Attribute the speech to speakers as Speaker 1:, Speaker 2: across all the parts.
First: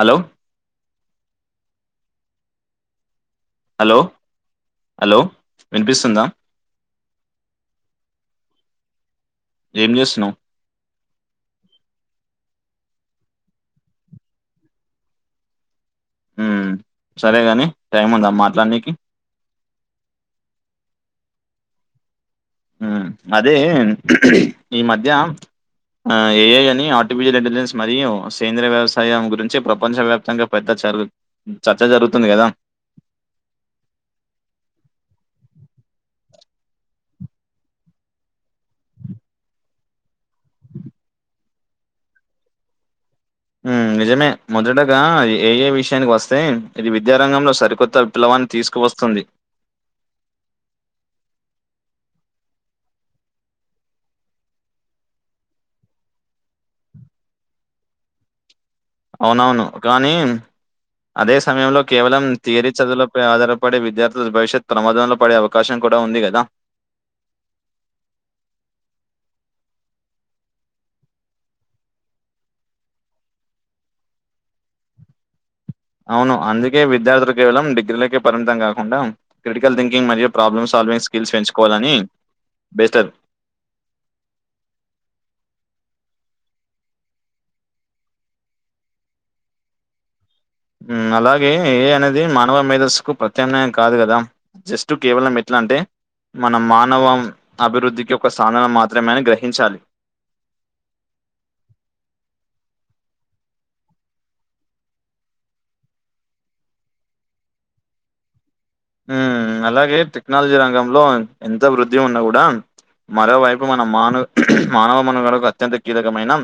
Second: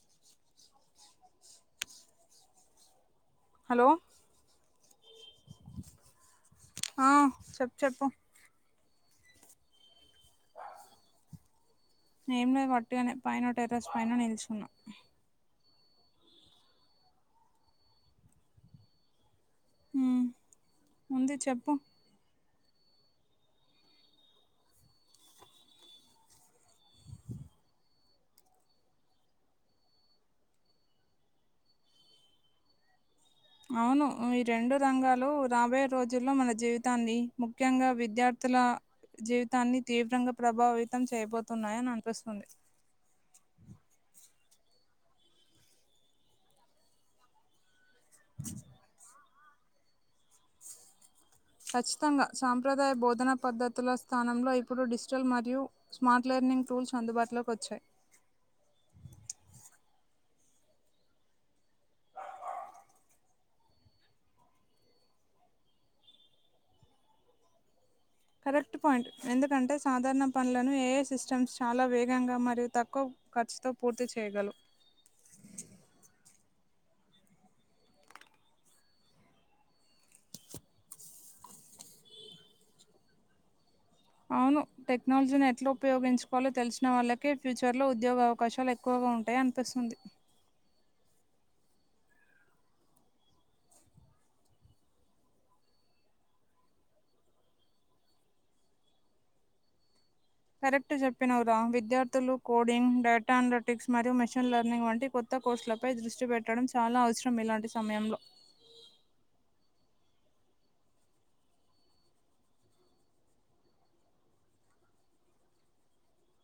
Speaker 1: Hello. Hello hello వినిపిస్తుందా.
Speaker 2: ఆ చెప్పు చెప్పు.
Speaker 1: ఏం చేస్తున్నావ్.
Speaker 2: ఏం లే కొట్టిటుగానే పైన టెర్రస్ పైన నిల్చున్న.
Speaker 1: ఉ సరేగాని టైం ఉందా మాట్లాడ్నికి.
Speaker 2: ఉ ఉంది చెప్పు.
Speaker 1: ఉ అది ఈ మధ్య. ఆ ఏఐ అని ఆర్టిఫిషియల్ ఇంటెలిజెన్స్ మరియు సేంద్రయ వ్యవసాయం గురించి ప్రపంచవ్యాప్తంగా. పెద్ద చరువు చర్చ జరుగుతుంది గదా.
Speaker 2: అవును ఈ రెండు రంగాలు రాబోయే రోజుల్లో మన జీవితాన్ని ముఖ్యంగా విద్యార్థుల. జీవితాన్ని తీవ్రంగా ప్రభావితం చేయబోతున్నాయని అనిపిస్తుంది.
Speaker 1: ఉ నిజమే మొదటగా ఏఐ విషయానికి వస్తే ఇది విద్యారంగంలో సరికొ. పిలవాని తీసుకువస్తుంది.
Speaker 2: ఖచ్చితంగా సాంప్రదాయ బోధనా పద్ధతుల స్థానంలో ఇప్పుడు డిజిటల్ మరియు. స్మార్ట్ లెర్నింగ్ టూల్స్ అందుబాటులోకి వచ్చాయి.
Speaker 1: అవునవును గానీ. అదే సమయంలో కేవలం తీరీ చదువులపై ఆధారపడే విద్యార్థుల భవిష్యత్ ప్రమోదంలో పడే అవ. కాశం కూడా ఉంది గదా.
Speaker 2: కరెక్ట్ పాయింట్ ఎందుకంటే సాధారణ పనులను ఏఐ సిస్టమ్స్ చాలా వేగంగా మరియు తక్కు. ఖర్చుతో పూర్తి చేయగలవ్.
Speaker 1: అవును అందుకే విద్యార్థులు కేవలం డిగ్రీలకే పరిమితం కాకుండా. క్రిటికల్ థింకింగ్ మరియు ప్రాబ్లమ్ సాల్వింగ్ స్కిల్స్ పెంచుకోవాలని బెటర్.
Speaker 2: అవును టెక్నాలజీని ఎట్లా ఉపయోగించుకోవాలో తెలిసిన వాళ్ళకే ఫ్యూచర్లో ఉద్యోగ అవకాశాలు ఎక్. క్కువగా ఉంటాయి అనిపిస్తుంది.
Speaker 1: ఉ అలాగే ఏఐ అనేది మానవ మేధస్ కు ప్రత్యామ్నాయం కాదు గదా. జస్ట్ కేవలం ఎట్లా అంటే. మనం మానవం అభివృద్ధికి ఒక సాధనం మాత్రమేనని గ్రహించాలి
Speaker 2: కరెక్ట్ చెప్పినవ్ ర విద్యార్థులు కోడింగ్ డేటా అనాలటిక్స్ మరియు మెషిన్ లెర్నింగ్ వంటి కొత్త కొత్త కోర్సులపై దృష్టి పెట్టడం చాలా అవసరం ఇలాంటి సమయంలో
Speaker 1: ఉమ్ అలాగే టెక్నాలజీ రంగంలో ఎంత వృద్ధి ఉన్నా కూడా మరోవైపు మన మానవ మానవ మనుగడకు అత్యంత కీలకమైన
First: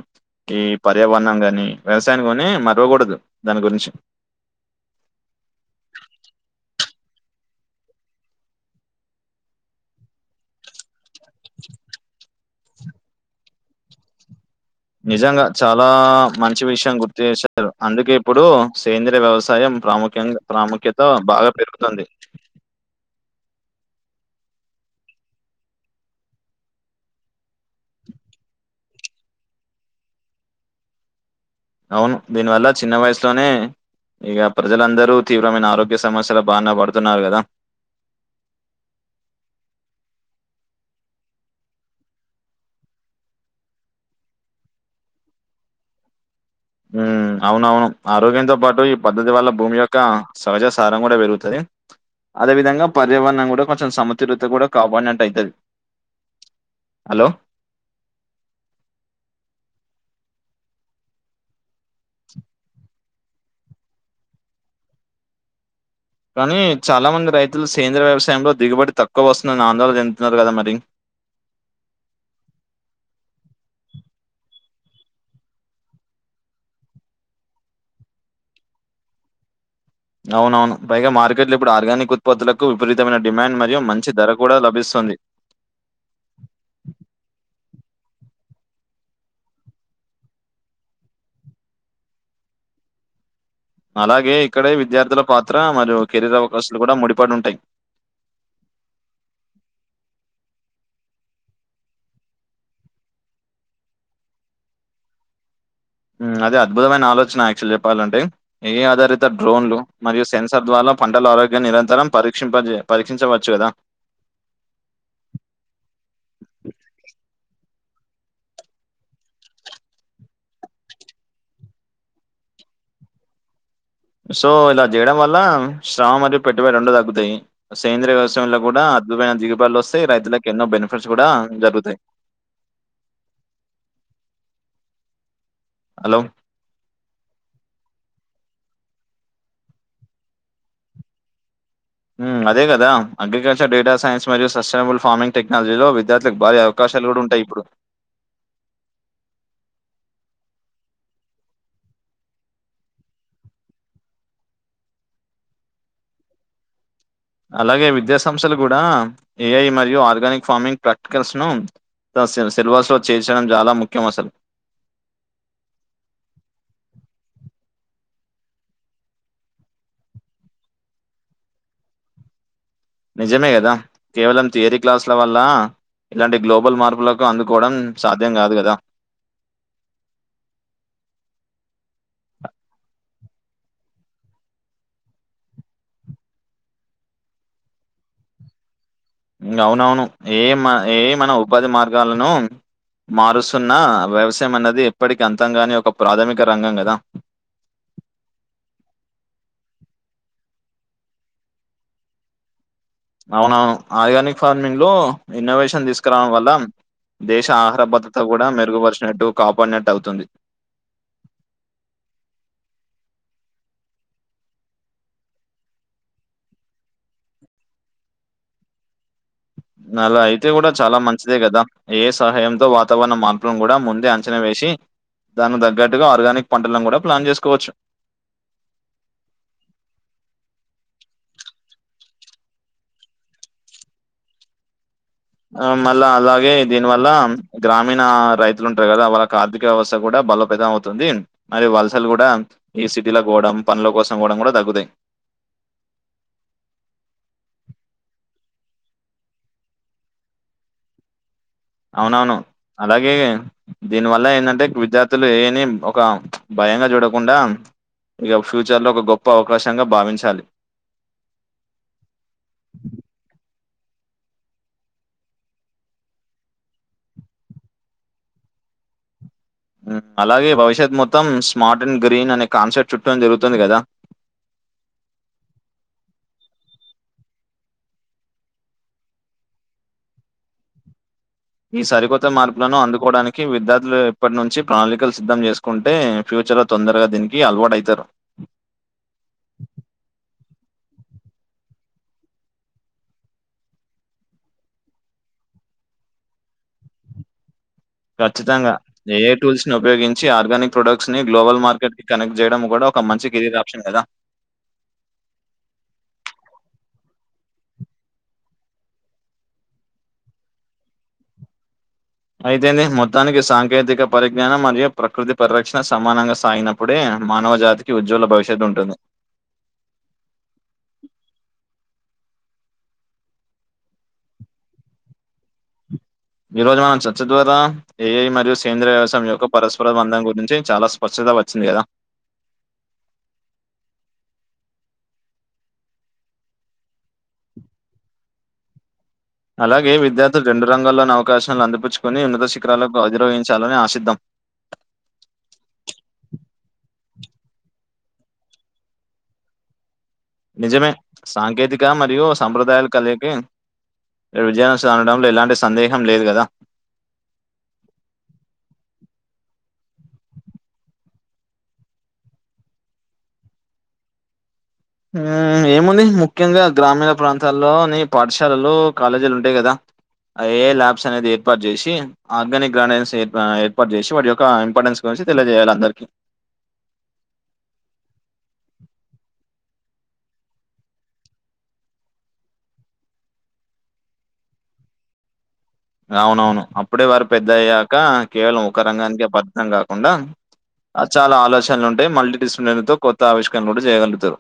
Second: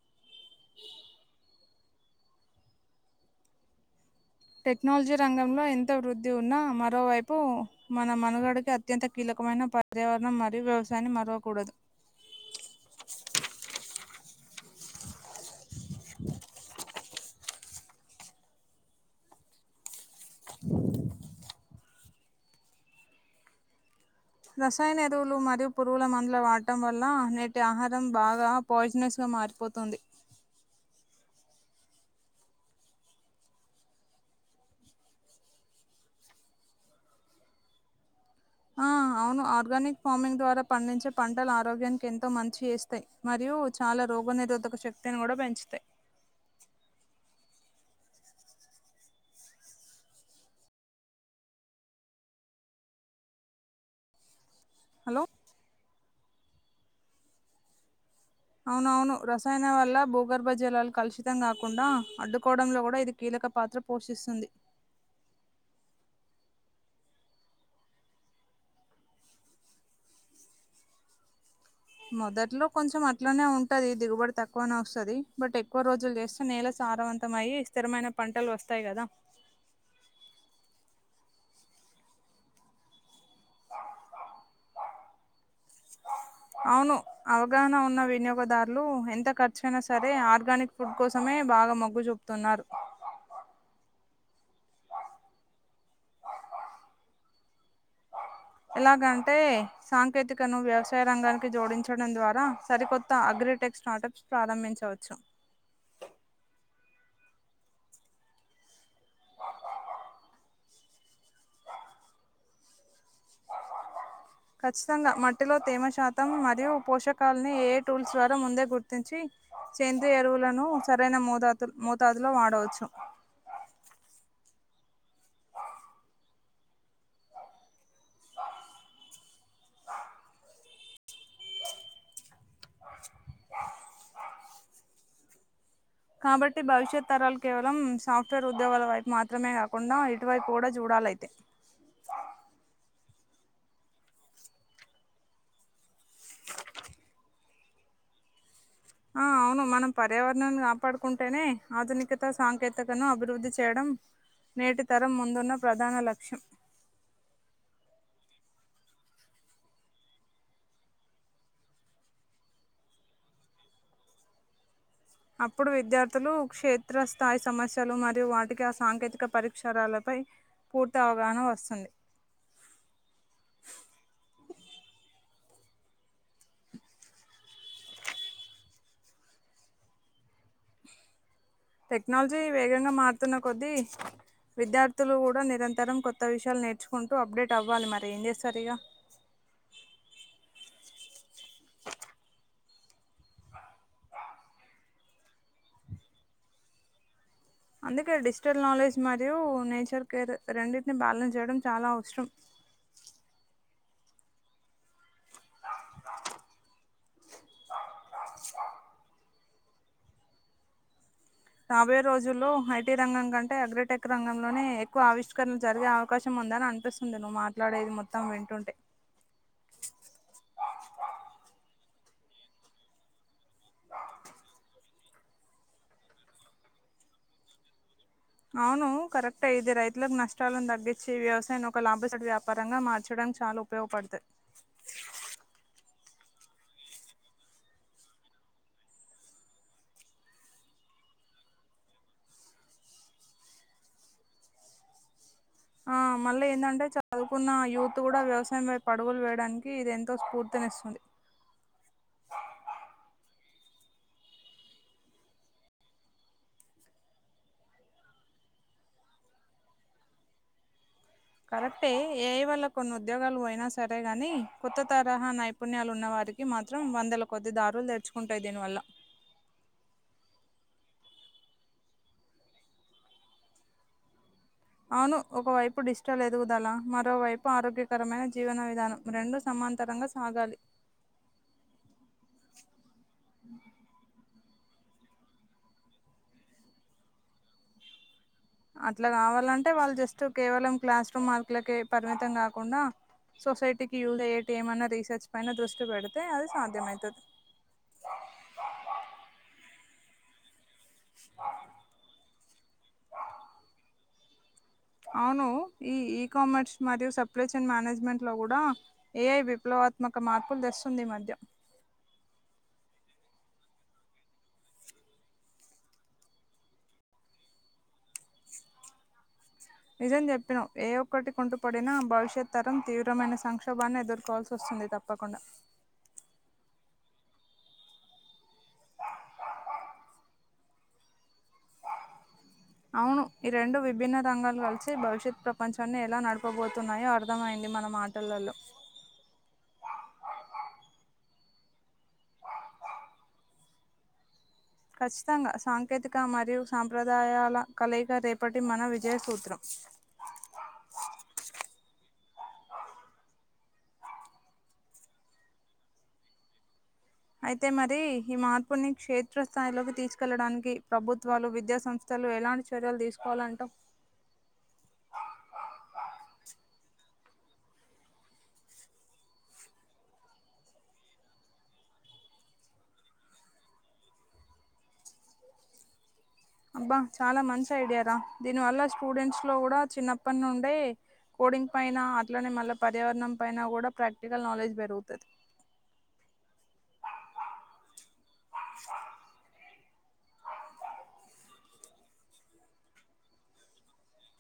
Speaker 1: ఈ పర్యావరణం గానీ వ్యవసాయం గానీ మరవకూడదు దాని గురించి
Speaker 2: టెక్నాలజీ రంగంలో ఎంత వృద్ధి ఉన్నా మరోవైపు మన మనుగడికి అత్ అత్యంత కీలకమైన పర్యావరణం మరియు వ్యవసాయాన్ని మరవకూడదు
Speaker 1: నిజంగా చాలా మంచి విషయం గుర్తు చేశారు అందుకే ఇప్పుడు సేంద్రియ వ్యవసాయం ప్రాముఖ్యంగా ప్రాముఖ్యత బాగా పెరుగుతుంది
Speaker 2: రసాయన ఎరువులు మరియు పురుగుల మందులు వాడటం వల్ల నేటి ఆహారం బాగా పాయిజనెస్గా మారిపోతుంది
Speaker 1: అవును దీనివల్ల చిన్న వయసులోనే ఇక ప్రజలందరూ తీవ్రమైన ఆరోగ్య సమస్యలు బానే పడుతున్నారు గదా
Speaker 2: ఆ అవును ఆర్గానిక్ ఫార్మింగ్ ద్వారా పండించే పంటలు ఆరోగ్యానికి ఎంతో మంచి జెస్తాయ్ మరియు చాలా రోగ నిరోధక శక్తిని కూడా పెంచుతయ్
Speaker 1: ఉమ్ అవునవును ఆరోగ్యంతో పాటు ఈ పద్ధతి వల్ల భూమి యొక్క సహజ సారం గూడా పెరుగుతది అదే విధంగా పర్యావరణం గూడా కొంచెం సముతులత కూడా
Speaker 2: హలో
Speaker 1: కాపాడినట్టు అయితది హలో
Speaker 2: అవునవును రసాయన వల్ల భూగర్భ జలాలు కలుషితం కాకుండా అడ్డుకోవడంలో కూడా ఇది కీలక పాత్ర పోషిస్తుంది
Speaker 1: కానీ చాలా మంది రైతులు సేంద్ర వ్యవసాయంలో దిగుబడి తక్కువ వస్తుందని ఆందోళన చెందుతున్నారు గదా మరి
Speaker 2: మొదట్లో కొంచెం అట్లనే ఉంటది దిగుబడి తక్కువనే వస్తుంది బట్ ఎక్కువ రోజులు చేస్తే నేల సారవంత తమయి స్థిరమైన పంటలు వస్తాయి గదా
Speaker 1: అవునవును పైగా మార్కెట్లు ఇప్పుడు ఆర్గానిక్ ఉత్పత్తులకు విపరీతమైన డిమాండ్ మరియు మంచి ధర కూడా లభిస్తుంది
Speaker 2: అవును అవగాహన ఉన్న వినియోగదారులు ఎంత ఖర్చు అయినా సరే ఆర్గానిక్ ఫుడ్ కోసమే బాగా మెగ్గు చూపు తున్నారు
Speaker 1: అలాగే ఇక్కడే విద్యార్థుల పాత్ర మరియు కెరీర్ అవకాశాలు గూడా ముడిపడి ఉంటాయి
Speaker 2: ఎలాగంటే సాంకేతికను వ్యవసాయ రంగానికి జోడించడం ద్వారా సరికొత్త అగ్రిటెక్స్ట్ స్టార్టప్స్ ప్రారంభించవచ్చు
Speaker 1: ఉమ్ అది అద్భుతమైన ఆలోచన యాక్చువల్ చెప్పాలంటే ఏ ఆధారిత డ్రోన్లు మరియు సెన్సర్ ద్వారా పంటల ఆరోగ్యాన్ని నిరంతరం పరీక్షంపజే పరీక్షించవచ్చు కదా
Speaker 2: ఖచ్చితంగా మట్టిలో తేమ శాతం మరియు పోషకాలని ఏఐ టూల్స్ ద్వారా ముందే గుర్తించి సెంద్రీయేరువులను సరైన మోతాతు మోతాదులో వాడవచ్చు
Speaker 1: సో ఇలా చేయడం వల్ల శ్రమ మరియు పెట్టుబడి రెండు తగ్గుతాయి సేంద్రీయ వ్యసయంలో కూడా అద్భుమైన దిగుబలొస్తాయి రైతులకు ఎన్నో బెనిఫిట్స్ కూడా జరుగుతాయి హలో!
Speaker 2: కాబట్ ట్టి భవిష్యత్ తరాలు కేవలం సాఫ్ట్వేర్ ఉద్యోగాల వైపు మాత్రమే కాకుండా ఇటువైపు కూడా చూడాలైతే
Speaker 1: అదే కదా అగ్రికల్చర్ డేటా సైన్స్ మరియు సస్టైనబుల్ ఫార్మింగ్ టెక్నాలజీలో విత్ విద్యార్థులకు భారీ అవకాశాలు కూడా ఉంటాయి ఇప్పుడు
Speaker 2: ఆ అవును మనం పర్యావరణాన్ని కాపాడుకుంటేనే ఆధునికత సాంకేతికతను అభివృద్ధి చేయడం నేటి తరం ముందున్న ప్రధాన లక్షం
Speaker 1: అలాగే విద్యా సంస్థలు కూడా ఏఐ మరియు ఆర్గానిక్ ఫార్మింగ్ ప్రాక్టికల్స్ ను సిలబస్ లో చేర్చడం చాలా ముఖ్యం అసలు
Speaker 2: అప్పుడు విద్యార్థులు క్షేత్రస్థాయి సమస్యలు మరియు వాటికి ఆ సాంకేతిక పరిక్షరాలపై పూర్తి అవగాహన వస్తుంది
Speaker 1: నిజమే కదా కేవలం థియరీ క్లాసుల వల్ల ఇట్లాంటి గ్లోబల్ మార్పులకు అందుకోవడం సాధ్యం కాదు కదా
Speaker 2: టెక్నాలజీ వేగంగా మారుతున్న కొద్దీ విద్యార్థులు కూడా నిరంతరం కొత్త విషయాలు నేర్చుకుంటూ అప్డేట్ అవ్వాలి మరేం జేస్తారిగా
Speaker 1: ఇంగా అవునవును ఏమ్ ఏమనావ్ ఉపాధి మార్గాలను మారుస్తున్న వ్యవసాయం అన్నది ఎప్పటికి అంతంగానే ఒక ప్రాథమిక రంగం గదా
Speaker 2: అందుకే డిజిటల్ నాలెడ్జ్ మరియు నేచర్ కేర్ రెండింటిని బ్యాలెన్స్ చేయడం చాలా అవసరం
Speaker 1: అవునవును ఆర్గానిక్ ఫార్మింగ్లో ఇన్నోవేషన్ తీస్కురావడం వల్ల దేశ ఆహార భద్రత కూడా మెరుగుపరిచినట్టు కాపాడినట్టు అవుతుంది
Speaker 2: రాబోయే రోజుల్లో ఐటీ రంగం కంటే అగ్రటెక్ రంగంలోనే ఎక్కువ ఆవిష్కరణలు జరిగే అవకాశం ఉందని అనిపిస్తు వుంది నువ్వు మాట్లాడేది మొత్తం వింటుంటే
Speaker 1: అలా అయితే కూడా చాలా మంచిదే కదా ఏ సహాయంతో వాతావరణం మా మార్పులను కూడా ముందే అంచనా వేసి దాన్ని తగ్గట్టుగా ఆర్గానిక్ పంటలను కూడా ప్లాన్ చేస్కోవచ్చు
Speaker 2: అవును కరెక్టే ఇది రైతులకు నష్టాలను తగ్గించి వ్యవసాయాన్ని ఒక లాభసాటి వ్యాపారంగా మార్చడం చాలు ఉపయోగపడ్తే
Speaker 1: ఆ మళ్ళా అలాగే దీని వల్ల గ్రామీణ రైతులుంటారు కదా వాళ్ళకి ఆర్థిక వ్యవస్థ కూడా బలోపేతం అవుతుంది మరి వలసలు కూడా ఈ సిటీలకు పొవడం పనుల కోసం పోవడం కూడా తగ్గుతాయి
Speaker 2: ఆ మళ్ళీ ఏందంటే చదువుకున్న యూత్ కూడా వ్యవసాయం వైపు అడుగులు వేయడానికి ఇది ఎంతో స్ఫూర్తినిస్తుంది
Speaker 1: అవునవును అలాగే దీని వల్ల ఎందంటే విద్యార్థులు ఏఐ ఒక భయంగా జూడకుండా ఇక ఫ్యూచర్లో ఒక గొప్ప అవకాశంగా భావించాలి
Speaker 2: కరెక్టే ఏఐ వల్ల కొన్ని ఉద్యోగాలు పోయినా సరే గాని కొత్త తరహా నైపు నైపుణ్యాలు ఉన్న వారికి మాత్రం వందల కొద్ది దారులు తెర్చుకుంటాయి దీనివల్ల
Speaker 1: మ్మ్ అలాగే భవిష్యత్ మొత్తం స్మార్ట్ అండ్ గ్రీన్ అనే కాన్సెప్ట్ చుట్టును తిరుగుతుంది కదా
Speaker 2: అవును ఒకవైపు డిస్టాల్ ఎదుగుదల మరోవైపు ఆరోగ్యకరమైన జీవన విధానం రెండు సమాంతరంగా ఆగాలి
Speaker 1: ఈ సరికొత్త మార్పులను అందుకోవడానికి విద్యార్థులు ఇప్పట్నుంచి ప్రణాళికలు సిద్ధం చేస్కుంటే ఫ్యూచర్లో తొందరగా దీనికి అలవాటైతారు
Speaker 2: అట్లా కావాలంటే వాళ్ళు జస్ట్ కేవలం క్లాస్ రూమ్ మార్కులకే పరిమితం కాకుండా సొసైటీకి యూజ్ అయ్యేటివి ఏమన్నా రీసర్చ్ పైన దృష్టి పెడ్తే అది సాధ్యమైతది
Speaker 1: ఖచ్చితంగా ఏఐ టూల్స్ ని ఉపయోగించి ఆర్గానిక్ ప్రొడక్ట్స్ ని గ్లోబల్ మార్కెట్ కనెక్ట్ జేయడం గూడా ఒక మంచి కెరీర్ ఆప్షన్ గదా
Speaker 2: అవును ఈ ఈ కామర్స్ మరియు సప్లైచెన్ మేనేజ్మెంట్ లో గూడా ఏఐ విప్లవత్మాక మార్పులు తెస్తుంది ఈ మధ్య
Speaker 1: అయితే ఏంది మొత్తానికి సాంకేతిక పరిజ్ఞానం మరియు ప్రకృతి పరిరక్ష రక్షణ సమానంగా సాగినప్పుడే మానవ జాతికి ఉజ్వల భవిష్యత్తు ఉంటుంది
Speaker 2: నిజం జెప్పినావ్ ఏ ఒక్కటి కుంటుపడినా భవిష్యత్ తరం తీవ్రమైన సంక్షోభాన్ని ఎదుర్కోవాల్సి వస్తుంది తప్ప తప్పకుండా
Speaker 1: ఈ రోజు మనం చర్చ ద్వారా ఏఐ మరియు సేంద్రయ వ్యవసాయం యొక్క పరస్పర బంధం గురించి చాలా స్పష్టత వచ్చింది గదా
Speaker 2: అవును ఈ రెండు విభిన్న రంగాలు కలిసి భవిష్యత్ ప్రపంచాన్ని ఎలా నడుపబోతున్నాయో అర్థమైంది మన మా టలలో
Speaker 1: అలాగే విద్యార్థులు రెండు రంగల్లోని అవకాశాలు అందిపుచ్చుకోని ఉన్నత శిఖరాలకు అధిరోవహించాలని ఆషిద్దం
Speaker 2: ఖచ్చితంగా సాంకేతిక మరియు సాంప్రదాయాల కలయిక రేపటి మన విజయసూత్రం
Speaker 1: నిజమే సాంకేతిక మరియు సాంప్రదాయలు కలయికే విజయం [inaudible] లో ఎలాంటి సందేహం లేదు గదా
Speaker 2: అయితే మరి ఈ మార్పుని క్షేత్రస్థాయిలోకి తీసుకెళ్లడానికి ప్రభుత్వాలు విద్యా సంస్ తలు ఎలాంటి చర్యలు దీస్కోలంటావ్
Speaker 1: మ్మ్ ఏముంది ముఖ్యంగా గ్రామీణ ప్రాంతాల్లోని పాఠశాలలో కాలేజీలు ఉం టాయి కదా అవి ల్యాబ్స్ అనేది ఏర్పాటు జేషి ఆర్గానిక్ గార్డెన్స్ ఆ ఏర్పాటు జేసి వాటి యొక్క ఇంపార్టెన్స్ గురించి తెలిజేయాలి అందరికి
Speaker 2: అబ్బా చాలా మంచి ఐడియారా దీని వల్ల స్టూడెంట్స్ లో గుడా చిన్నప్పటి నుండే కోడింగ్ పైన అట్లనే మళ్ళీ పర్యావరణం పైన గూడా ప్రాక్టికల్ నాలెడ్జ్ పెరుగుతది
Speaker 1: అవునవును అప్పుడే వారు పెద్దయ్యాక కేవలం ఒక రంగానికే పర్మితం కాకుండా ఆ చాలా ఆలోచనలు ఉంటాయి మల్టీ డిసిప్లిన్ తో కొత్త ఆవిష్కరణ గుడా చేయగలుగుతారు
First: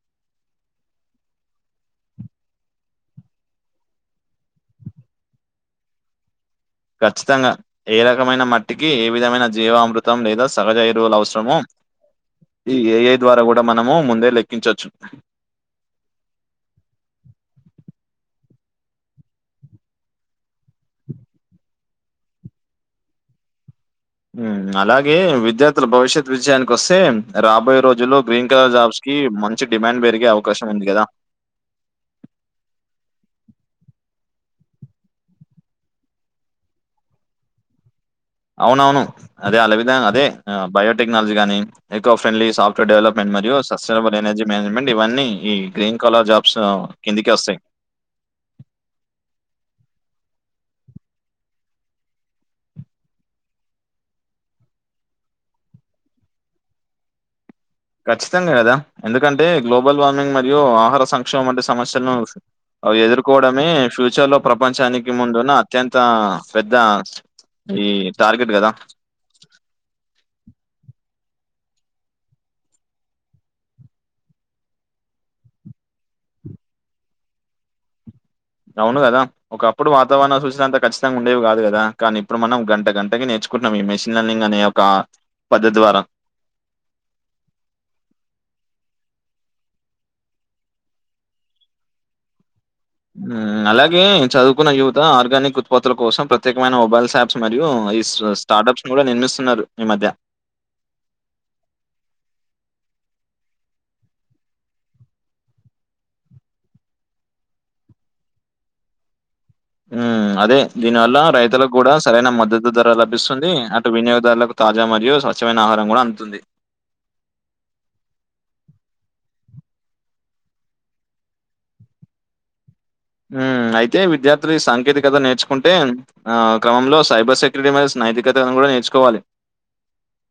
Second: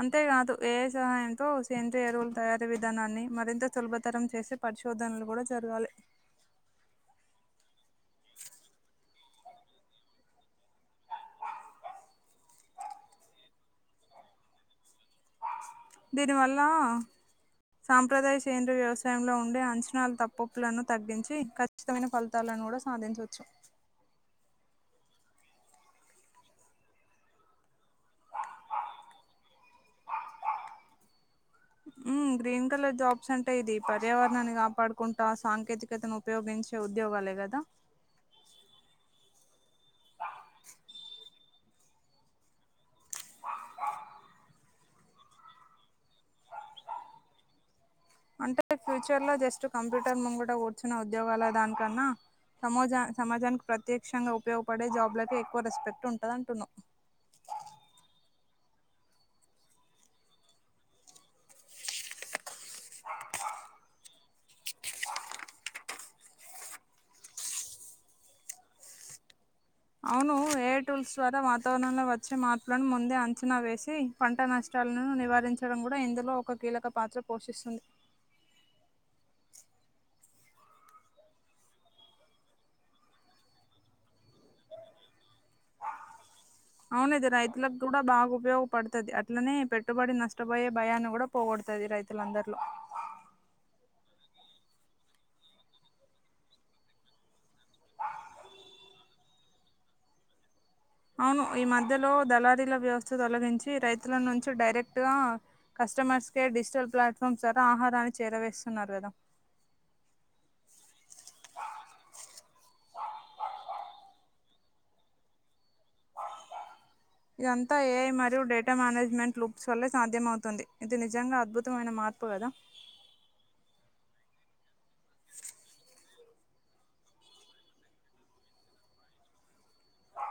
Speaker 2: అంతేకాదు ఏఐ సహాయంతో సేంద్రి ఎరువుల తయారీ విధానాన్ని మరింత సులభతరం జేసి పరిశోధనలు గూడా జరగాలి
Speaker 1: ఖచ్చితంగా ఏ రకమైన మట్టికి ఈ విధమైన జీవ అమృతం లేదా సహజ ఇరువులు అవసరమో ఈ ఏఐ ద్వారా గూడా మనము ముందే లెక్కించోచ్చు
Speaker 2: దీనివల్లా సాంప్రదాయ సేంద్రియ వ్యవసాయంలో ఉండే అంచనాల తప్పొప్పులను తగ్గించి ఇంక ఉచితమైన ఫలితాలను గుడా సాధించొచ్చు
Speaker 1: మ్మ్ అలాగే విద్యార్థుల భవిష్యత్ విషయానికి వస్తే రాబోయే రోజుల్లో గ్రీన్ కలర్ జాబ్స్ కీ మంచి డిమాండ్ పెరిగే అవకాశం ఉంది గదా
Speaker 2: మ్మ్ గ్రీన్ కలర్ జాబ్స్ అంటే ఇది పర్యావరణాన్ని కాపాడుకుంటా సాంకేతికతను ఉపయోగించే ఉద్యోగాలే గదా
Speaker 1: అవునవును అదే అలవిదా అదే ఆ బయోటెక్నాలజీ గాని eco friendly soft to development మరియు సస్టైనబుల్ ఎనర్జీ మేనేజ్మెంట్ ఇవన్నీ ఈ గ్రీన్ కలర్ జాబ్స్ కిందికే ఒస్తాయి
Speaker 2: అంటే ఫ్యూచర్ లో జస్ట్ కంప్యూటర్ ముంగట గూర్చున ఉద్యోగాల దానికన్నా సమొజ సమాజానికి ప్రత్యేక్షంగా ఉపయోగపడే జాబ్లకే ఎక్కువ రెస్పెక్ట్ ఉంటద్ అంటున్నావ్
Speaker 1: ఖచ్చితంగా గదా ఎందుకంటే గ్లోబల్ వార్మింగ్ మరియు ఆహార సంక్షేమం వంటి సమస్యలను అవి ఎదుర్కోవడమే ఫ్యూచర్ లో ప్రపంచానికి ముందున్న అత్యంతా పెద్ద ఈ టార్గెట్ గదా
Speaker 2: అవును ఎఐ టూల్స్ ద్వారా వాతావరణంలో వచ్చే మార్పులను ముందే అంచనా వేసి పంట నష్టాల్ను నివారించడం గూడ ఇందులో ఒక కీలక పాత్ర పోషిస్తుంది
Speaker 1: అవును గదా ఒకప్పుడు వాతావరణం చూసినంత ఖచ్చితంగా ఉండేవి గాదు గదా కానీ ఇప్పుడు మనం గంట గంటకి నేర్చుకుంట్నం ఈ మెషిన్ లెర్నింగ్ అనే ఓ క పది ద్వారా
Speaker 2: అవునిది రైతులక్కూడా బాగా ఉపయోగపడ్తది అట్లనే పెట్టుబడి నష్టపోయే భయాన్ని గుడా పోగొడుతది రైతులందరిలో
Speaker 1: మ్మ్ అలాగే చదువుకున్న యువత ఆర్గానిక్ ఉత్పత్తుల కోసం ప్రత్యేకమైన మొబైల్స్ యాప్స్ మరియు ఇశ్రాస్ స్టార్టప్స్ ను కూడా నిర్మిస్తున్నారు ఈ మధ్య
Speaker 2: అవును ఈ మధ్యలో దళారీల వ్యవస్థ తొలగించి రైతుల నుంచి డైరెక్ట్ గా కస్టమర్స్ కేర్ డిజిటల్ ప్లాట్ఫామ్స్ ద్వారా ఆహారాన్ని చేరవేస్తున్నారు కదా
Speaker 1: ఉ అదే దీని వల్ల రైతులకు కూడా సరైన మద్దతు ధర లభిస్తుంది అటు వినియోగదారులకు తాజా మరియు స్వచ్ఛమైన ఆహారం కూడా అందుతుంది
Speaker 2: ఇదంతా ఏఐ మరియు డేటా మేనేజ్మెంట్ లుప్స్ వల్లే సాధ్యమవుతుంది ఇది నిజంగా అద్భుతమైన మార్పు కదా
Speaker 1: అయితే విద్యార్థులు ఈ సాంకేతికత నేర్చుకుంటే ఆ క్రమంలో సైబర్ సెక్యూరిటీ మధస్సు నైతికతను కూడా నేర్చుకోవాలి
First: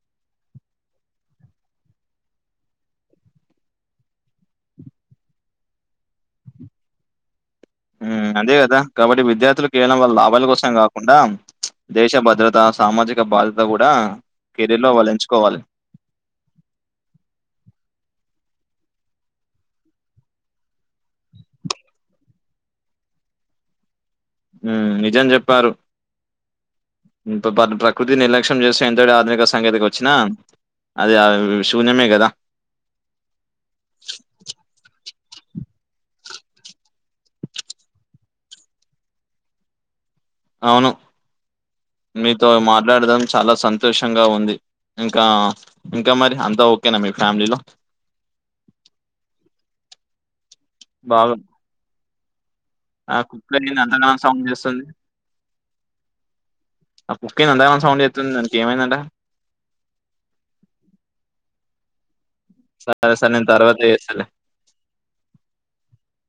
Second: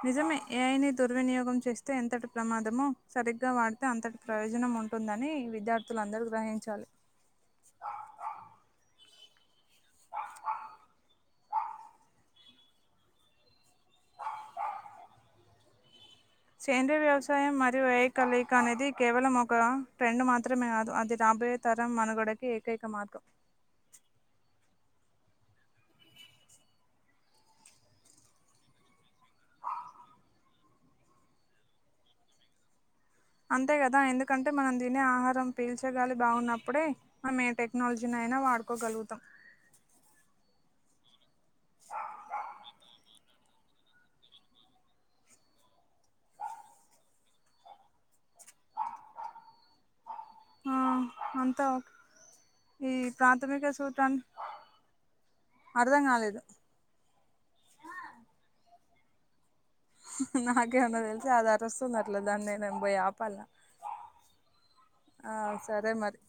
Speaker 2: నిజమే ఏఐని దుర్వినియోగం చేస్తే ఎంతటి ప్రమాదమో సరిగ్గా వాడితే అంతటి ప్రయోజనం ఉంటుందని విద్యార్థులందరూ గ్రహించాలి
Speaker 1: ఉమ్ అదే కదా కాబట్టి విద్యార్థులకు కేవలం వల్ల లాభాల కోసమే కాకుండా దేశ భద్రత సామాజిక బాధ కూడా కెరీర్ లో వాళ్ళు ఎంచుకోవాలి
Speaker 2: సేంద్రయ వ్యవసాయం మరియు వ్యయ కలయిక అనేది కేవలం ఒక ట్రెండ్ మాత్రమే కాదు అది రాబోయే తరం మనుగడకి ఏకైక మార్గం
Speaker 1: ఉమ్ నిజం చెప్పారు ఇ ప్రకృతి నిర్లక్ష్యం చేస్తే ఎంతటి ఆధునిక సాకేతికత వచ్చినా అది ఆ శూన్యమే కదా
Speaker 2: అంతే కదా ఎందుకంటే మనం తినే ఆహారం పీల్చగాలి బాగున్నప్పుడే మనం ఏ టెక్నాలజీని అయినా వాడుకోగలుగుతాం
Speaker 1: అవును మీతో మాట్లాడదాం చాలా సంతోషంగా ఉంది ఇంకా ఇంకా మరి అంతా ఓకేనా మీ ఫ్యామిలీలో
Speaker 2: ఆ
Speaker 1: బాగా
Speaker 2: అంత ఓ
Speaker 1: ఆ కుక్క ఏంటి అంతగా సౌండ్ చేస్తుంది
Speaker 2: అర్థం కాలేదు
Speaker 1: ఆ కుక్కేంది అంతగా సౌండ్ చేస్తుంది దానికి ఏమైందంటా
Speaker 2: నాకేమన్నా తెలిస అది అరుస్తుంది అట్లా దాన్ని నేనుం పోయి
Speaker 1: సరే సరే
Speaker 2: ఆపాల
Speaker 1: నేను తర్వాత చేస్తాలే
Speaker 2: ఆ సరే మరి